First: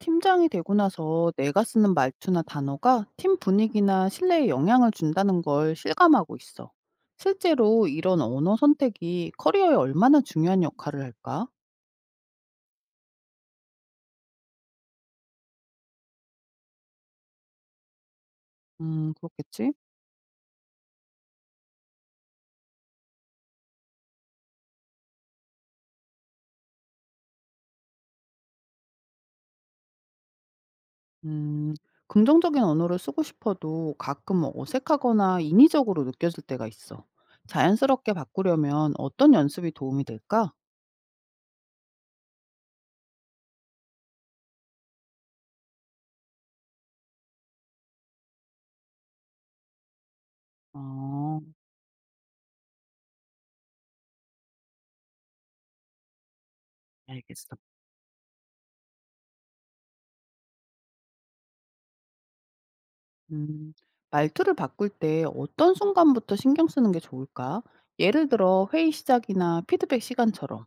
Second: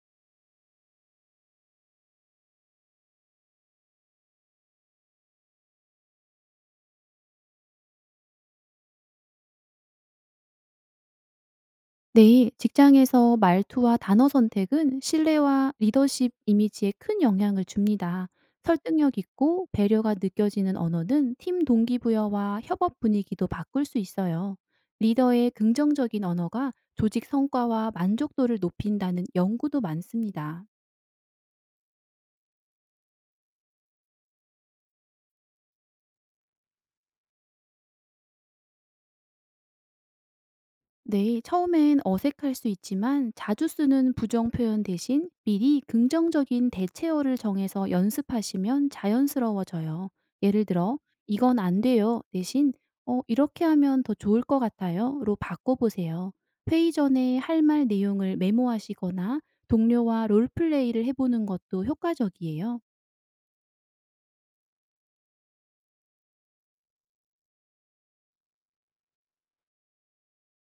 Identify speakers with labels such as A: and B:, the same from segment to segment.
A: 팀장이 되고 나서 내가 쓰는 말투나 단어가 팀 분위기나 신뢰에 영향을 준다는 걸 실감하고 있어. 실제로 이런 언어 선택이 커리어에 얼마나 중요한 역할을 할까?
B: 네, 직장에서 말투와 단어 선택은 신뢰와 리더십 이미지에 큰 영향을 줍니다. 설득력 있고
A: 그렇겠지?
B: 배려가 느껴지는 언어는 팀 동기부여와 협업 분위기도 바꿀 수 있어요. 리더의 긍정적인 언어가 조직 성과와 만족도를 높인다는 연구도 많습니다.
A: 음, 긍정적인 언어를 쓰고 싶어도 가끔 어색하거나 인위적으로 느껴질 때가 있어. 자연스럽게 바꾸려면 어떤 연습이 도움이 될까?
B: 네, 처음엔 어색할 수 있지만 자주 쓰는 부정 표현 대신 미리 긍정적인 대체어를 정해서 연습하시면 자연스러워져요. 예를 들어,
A: 어,
B: 이건 안 돼요. 대신, 이렇게 하면 더 좋을 것 같아요. 로 바꿔보세요. 회의 전에
A: 알겠어.
B: 할 말 내용을 메모하시거나 동료와 롤플레이를 해보는 것도 효과적이에요.
A: 음, 말투를 바꿀 때 어떤 순간부터 신경 쓰는 게 좋을까? 예를 들어 회의 시작이나 피드백 시간처럼.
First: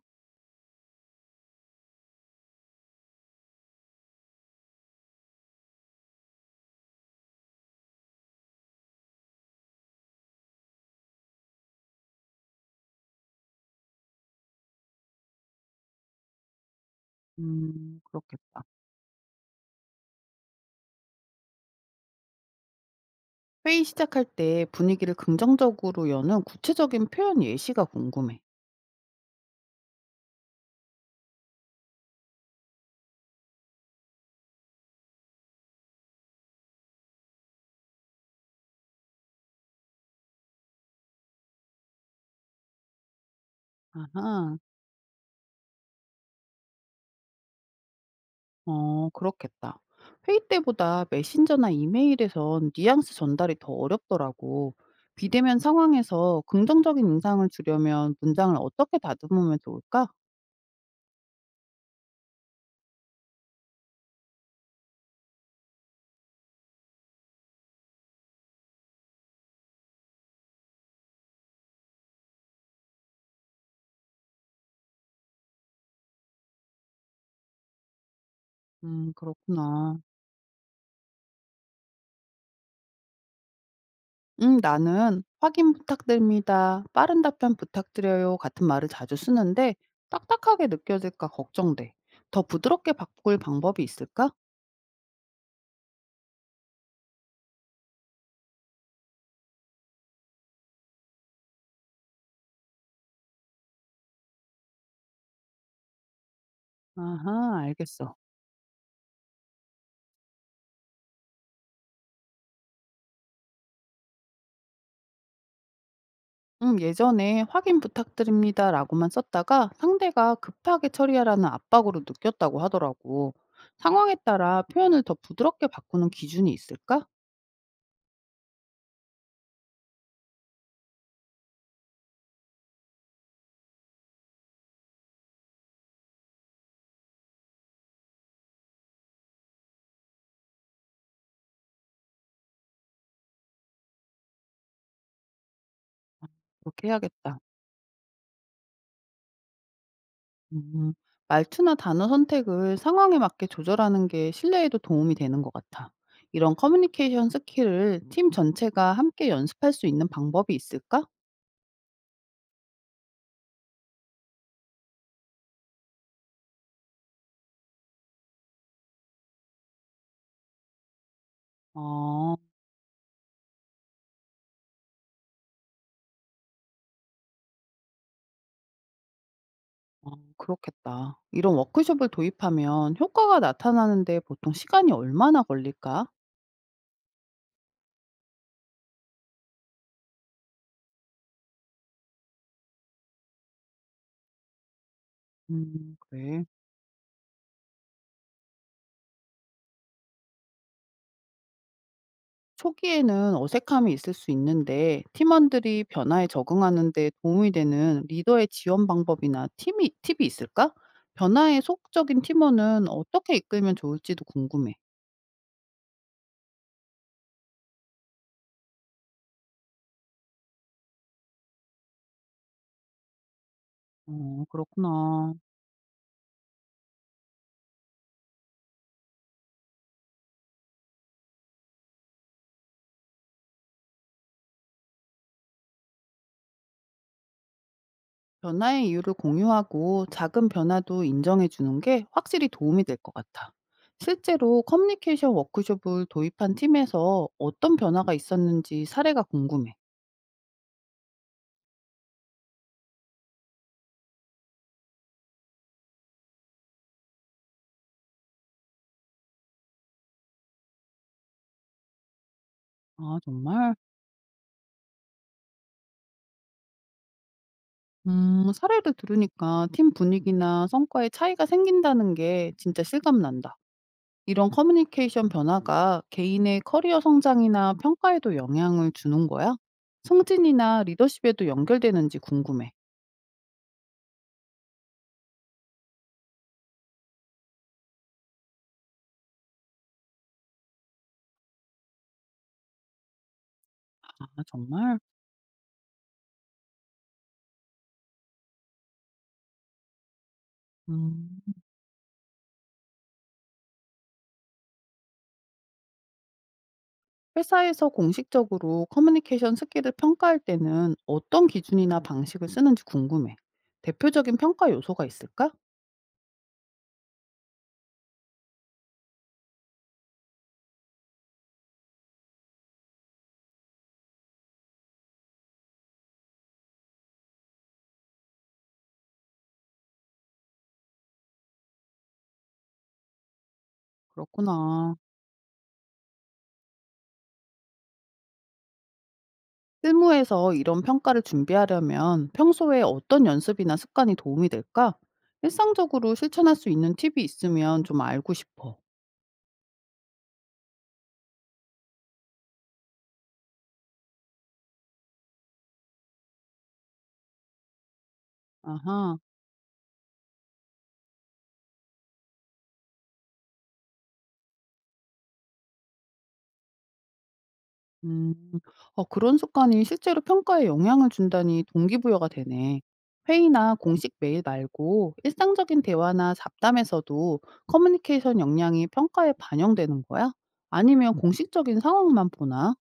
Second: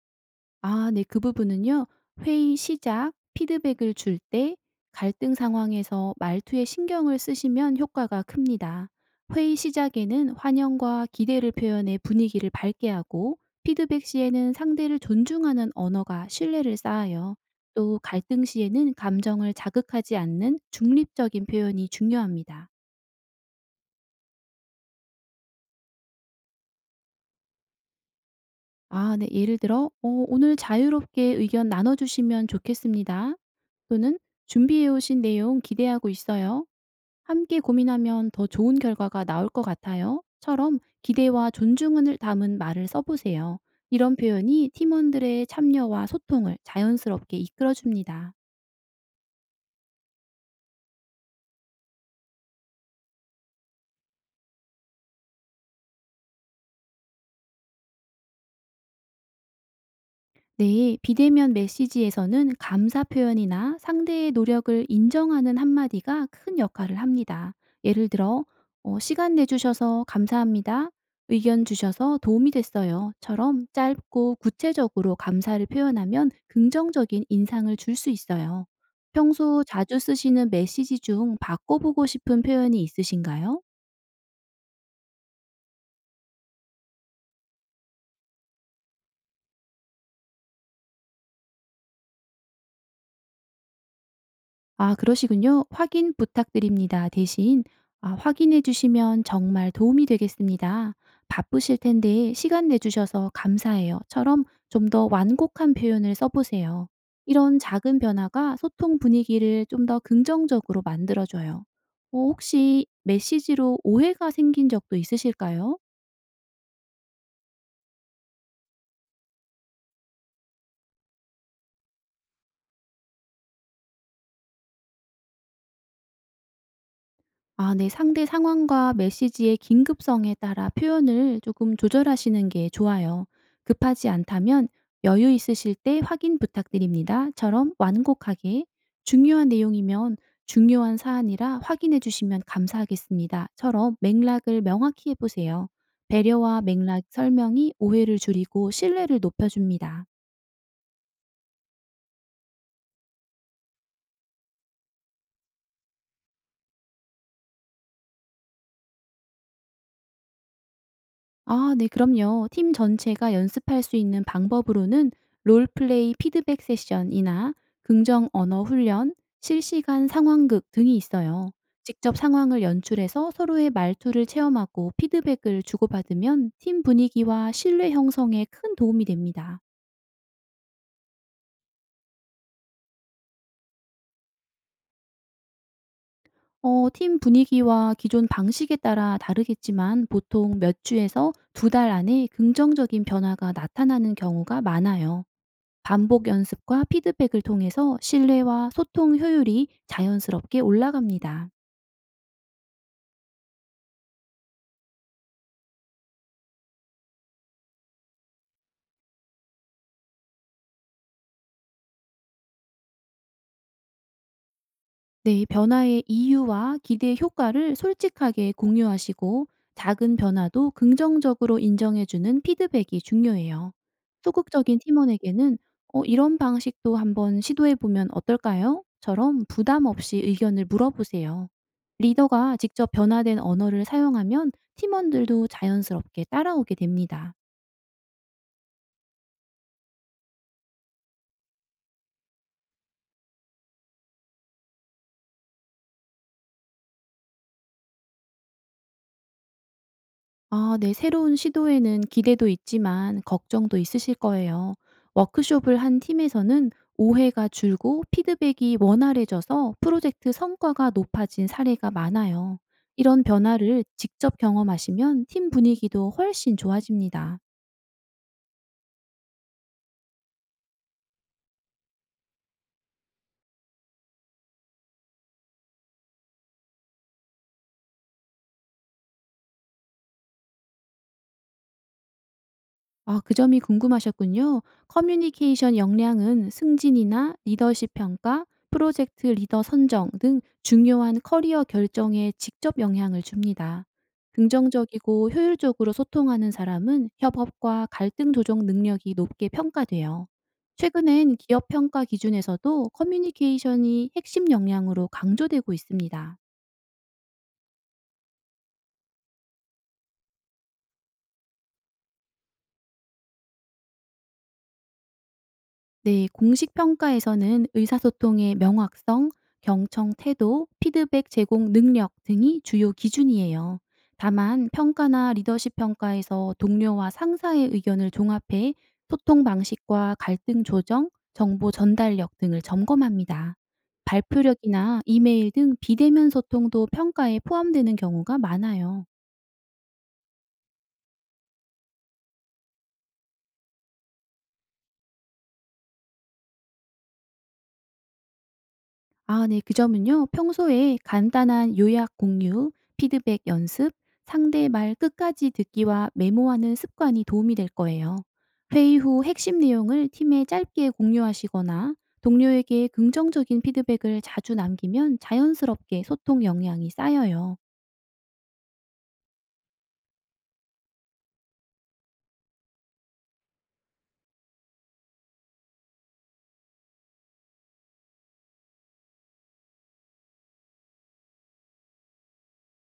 B: 아 네. 그 부분은요. 회의 시작, 피드백을 줄 때, 갈등 상황에서 말투에 신경을 쓰시면 효과가 큽니다. 회의 시작에는 환영과 기대를 표현해 분위기를 밝게 하고, 피드백 시에는 상대를 존중하는 언어가 신뢰를 쌓아요. 또 갈등
A: 그렇겠다.
B: 시에는 감정을 자극하지 않는 중립적인 표현이 중요합니다.
A: 회의 시작할 때 분위기를 긍정적으로 여는 구체적인 표현 예시가 궁금해.
B: 아 네. 예를 들어 "어 오늘 자유롭게 의견 나눠 주시면 좋겠습니다." 또는 "준비해 오신 내용 기대하고 있어요. 함께 고민하면 더 좋은 결과가 나올 것 같아요." 처럼 기대와 존중을 담은 말을 써 보세요. 이런
A: 아하,
B: 표현이 팀원들의 참여와 소통을 자연스럽게 이끌어 줍니다.
A: 어, 그렇겠다. 회의 때보다 메신저나 이메일에선 뉘앙스 전달이 더 어렵더라고. 비대면 상황에서 긍정적인 인상을 주려면 문장을 어떻게 다듬으면 좋을까?
B: 네, 비대면 메시지에서는 감사 표현이나 상대의 노력을 인정하는 한마디가 큰 역할을 합니다. 예를 들어, 시간 내주셔서 감사합니다. 의견 주셔서 도움이 됐어요. 처럼 짧고 구체적으로 감사를 표현하면 긍정적인 인상을 줄 수 있어요. 평소
A: 그렇구나.
B: 자주 쓰시는 메시지 중 바꿔보고 싶은 표현이 있으신가요?
A: 나는 확인 부탁드립니다. 빠른 답변 부탁드려요. 같은 말을 자주 쓰는데 딱딱하게 느껴질까 걱정돼. 더 부드럽게 바꿀 방법이 있을까?
B: 아 그러시군요. "확인 부탁드립니다." 대신 "아 확인해 주시면 정말 도움이 되겠습니다. 바쁘실 텐데 시간 내 주셔서 감사해요."처럼 좀 더 완곡한 표현을 써 보세요. 이런
A: 아하,
B: 작은
A: 알겠어.
B: 변화가 소통 분위기를 좀 더 긍정적으로 만들어 줘요. 어 혹시 메시지로 오해가 생긴 적도 있으실까요?
A: 예전에 확인 부탁드립니다라고만 썼다가 상대가 급하게 처리하라는 압박으로 느꼈다고 하더라고. 상황에 따라 표현을 더 부드럽게 바꾸는 기준이 있을까?
B: 아 네. 상대 상황과 메시지의 긴급성에 따라 표현을 조금 조절하시는 게 좋아요. "급하지 않다면 여유 있으실 때 확인 부탁드립니다."처럼 완곡하게, "중요한 내용이면 중요한 사안이라 확인해 주시면 감사하겠습니다."처럼 맥락을 명확히 해 보세요. 배려와
A: 그렇게
B: 맥락
A: 해야겠다.
B: 설명이 오해를 줄이고 신뢰를 높여 줍니다.
A: 음. 말투나 단어 선택을 상황에 맞게 조절하는 게 신뢰에도 도움이 되는 것 같아. 이런 커뮤니케이션 스킬을 팀 전체가 함께 연습할 수 있는 방법이 있을까?
B: 아 네 그럼요. 팀 전체가 연습할 수 있는 방법으로는 롤플레이 피드백 세션이나 긍정 언어 훈련, 실시간 상황극 등이 있어요. 직접
A: 아,
B: 상황을 연출해서 서로의 말투를 체험하고 피드백을 주고받으면 팀 분위기와 신뢰 형성에 큰 도움이 됩니다.
A: 아, 그렇겠다. 이런 워크숍을 도입하면 효과가 나타나는데 보통 시간이 얼마나 걸릴까?
B: 팀 분위기와 기존 방식에 따라 다르겠지만 보통 몇 주에서 2달 안에 긍정적인 변화가 나타나는 경우가 많아요. 반복
A: 그래.
B: 연습과 피드백을 통해서 신뢰와 소통 효율이 자연스럽게 올라갑니다.
A: 초기에는 어색함이 있을 수 있는데 팀원들이 변화에 적응하는 데 도움이 되는 리더의 지원 방법이나 팁이 있을까? 변화에 소극적인 팀원은 어떻게 이끌면 좋을지도 궁금해.
B: 네, 변화의 이유와 기대 효과를 솔직하게 공유하시고 작은 변화도 긍정적으로 인정해주는 피드백이 중요해요.
A: 어,
B: 소극적인
A: 그렇구나.
B: 팀원에게는 "어, 이런 방식도 한번 시도해보면 어떨까요? 처럼 부담 없이 의견을 물어보세요. 리더가 직접 변화된 언어를 사용하면 팀원들도 자연스럽게 따라오게 됩니다.
A: 변화의 이유를 공유하고 작은 변화도 인정해 주는 게 확실히 도움이 될 것 같아. 실제로 커뮤니케이션 워크숍을 도입한 팀에서 어떤 변화가 있었는지 사례가 궁금해.
B: 아 네. 새로운 시도에는 기대도 있지만 걱정도 있으실 거예요. 워크숍을 한 팀에서는 오해가 줄고 피드백이 원활해져서 프로젝트 성과가 높아진 사례가 많아요.
A: 아,
B: 이런
A: 정말?
B: 변화를 직접 경험하시면 팀 분위기도 훨씬 좋아집니다.
A: 사례를 들으니까 팀 분위기나 성과에 차이가 생긴다는 게 진짜 실감난다. 이런 커뮤니케이션 변화가 개인의 커리어 성장이나 평가에도 영향을 주는 거야? 승진이나 리더십에도 연결되는지 궁금해.
B: 아, 그 점이 궁금하셨군요. 커뮤니케이션 역량은 승진이나 리더십 평가, 프로젝트 리더 선정 등 중요한 커리어 결정에 직접 영향을 줍니다.
A: 아, 정말?
B: 긍정적이고 효율적으로 소통하는 사람은 협업과 갈등 조정 능력이 높게 평가돼요.
A: 음.
B: 최근엔 기업 평가 기준에서도 커뮤니케이션이 핵심 역량으로 강조되고 있습니다.
A: 회사에서 공식적으로 커뮤니케이션 스킬을 평가할 때는 어떤 기준이나 방식을 쓰는지 궁금해. 대표적인 평가 요소가 있을까?
B: 네, 공식 평가에서는 의사소통의 명확성, 경청 태도, 피드백 제공 능력 등이 주요 기준이에요. 다만 평가나 리더십 평가에서 동료와 상사의 의견을 종합해 소통 방식과 갈등 조정, 정보 전달력 등을 점검합니다.
A: 그렇구나.
B: 발표력이나 이메일 등 비대면 소통도 평가에 포함되는 경우가 많아요.
A: 실무에서 이런 평가를 준비하려면 평소에 어떤 연습이나 습관이 도움이 될까? 일상적으로 실천할 수 있는 팁이 있으면 좀 알고 싶어.
B: 아 네. 그 점은요. 평소에 간단한 요약 공유, 피드백 연습, 상대 말 끝까지 듣기와 메모하는 습관이 도움이 될 거예요. 회의
A: 아하,
B: 후 핵심 내용을 팀에 짧게 공유하시거나 동료에게 긍정적인 피드백을 자주 남기면 자연스럽게 소통 역량이 쌓여요.
A: 음, 그런 습관이 실제로 평가에 영향을 준다니 동기부여가 되네. 회의나 공식 메일 말고 일상적인 대화나 잡담에서도 커뮤니케이션 역량이 평가에 반영되는 거야? 아니면 공식적인 상황만 보나?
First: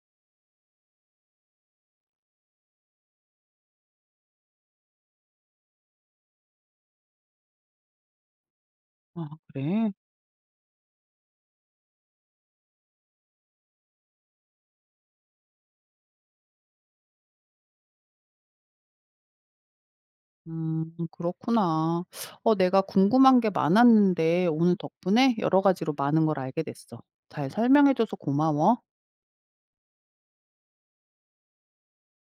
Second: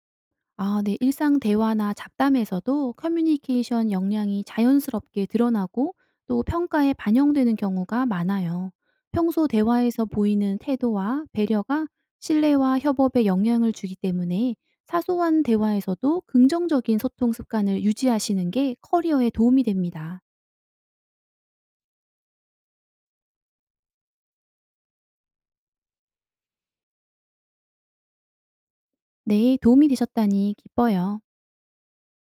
B: 아 네. 일상 대화나 잡담에서도 커뮤니케이션 역량이 자연스럽게 드러나고 또 평가에 반영되는 경우가 많아요.
A: 아,
B: 평소
A: 그래.
B: 대화에서 보이는 태도와 배려가 신뢰와 협업에 영향을 주기 때문에 사소한 대화에서도 긍정적인 소통 습관을 유지하시는 게 커리어에 도움이 됩니다.
A: 그렇구나. 어 내가 궁금한 게 많았는데 오늘 덕분에 여러 가지로 많은 걸 알게 됐어. 잘 설명해 줘서 고마워.
B: 네, 도움이 되셨다니 기뻐요.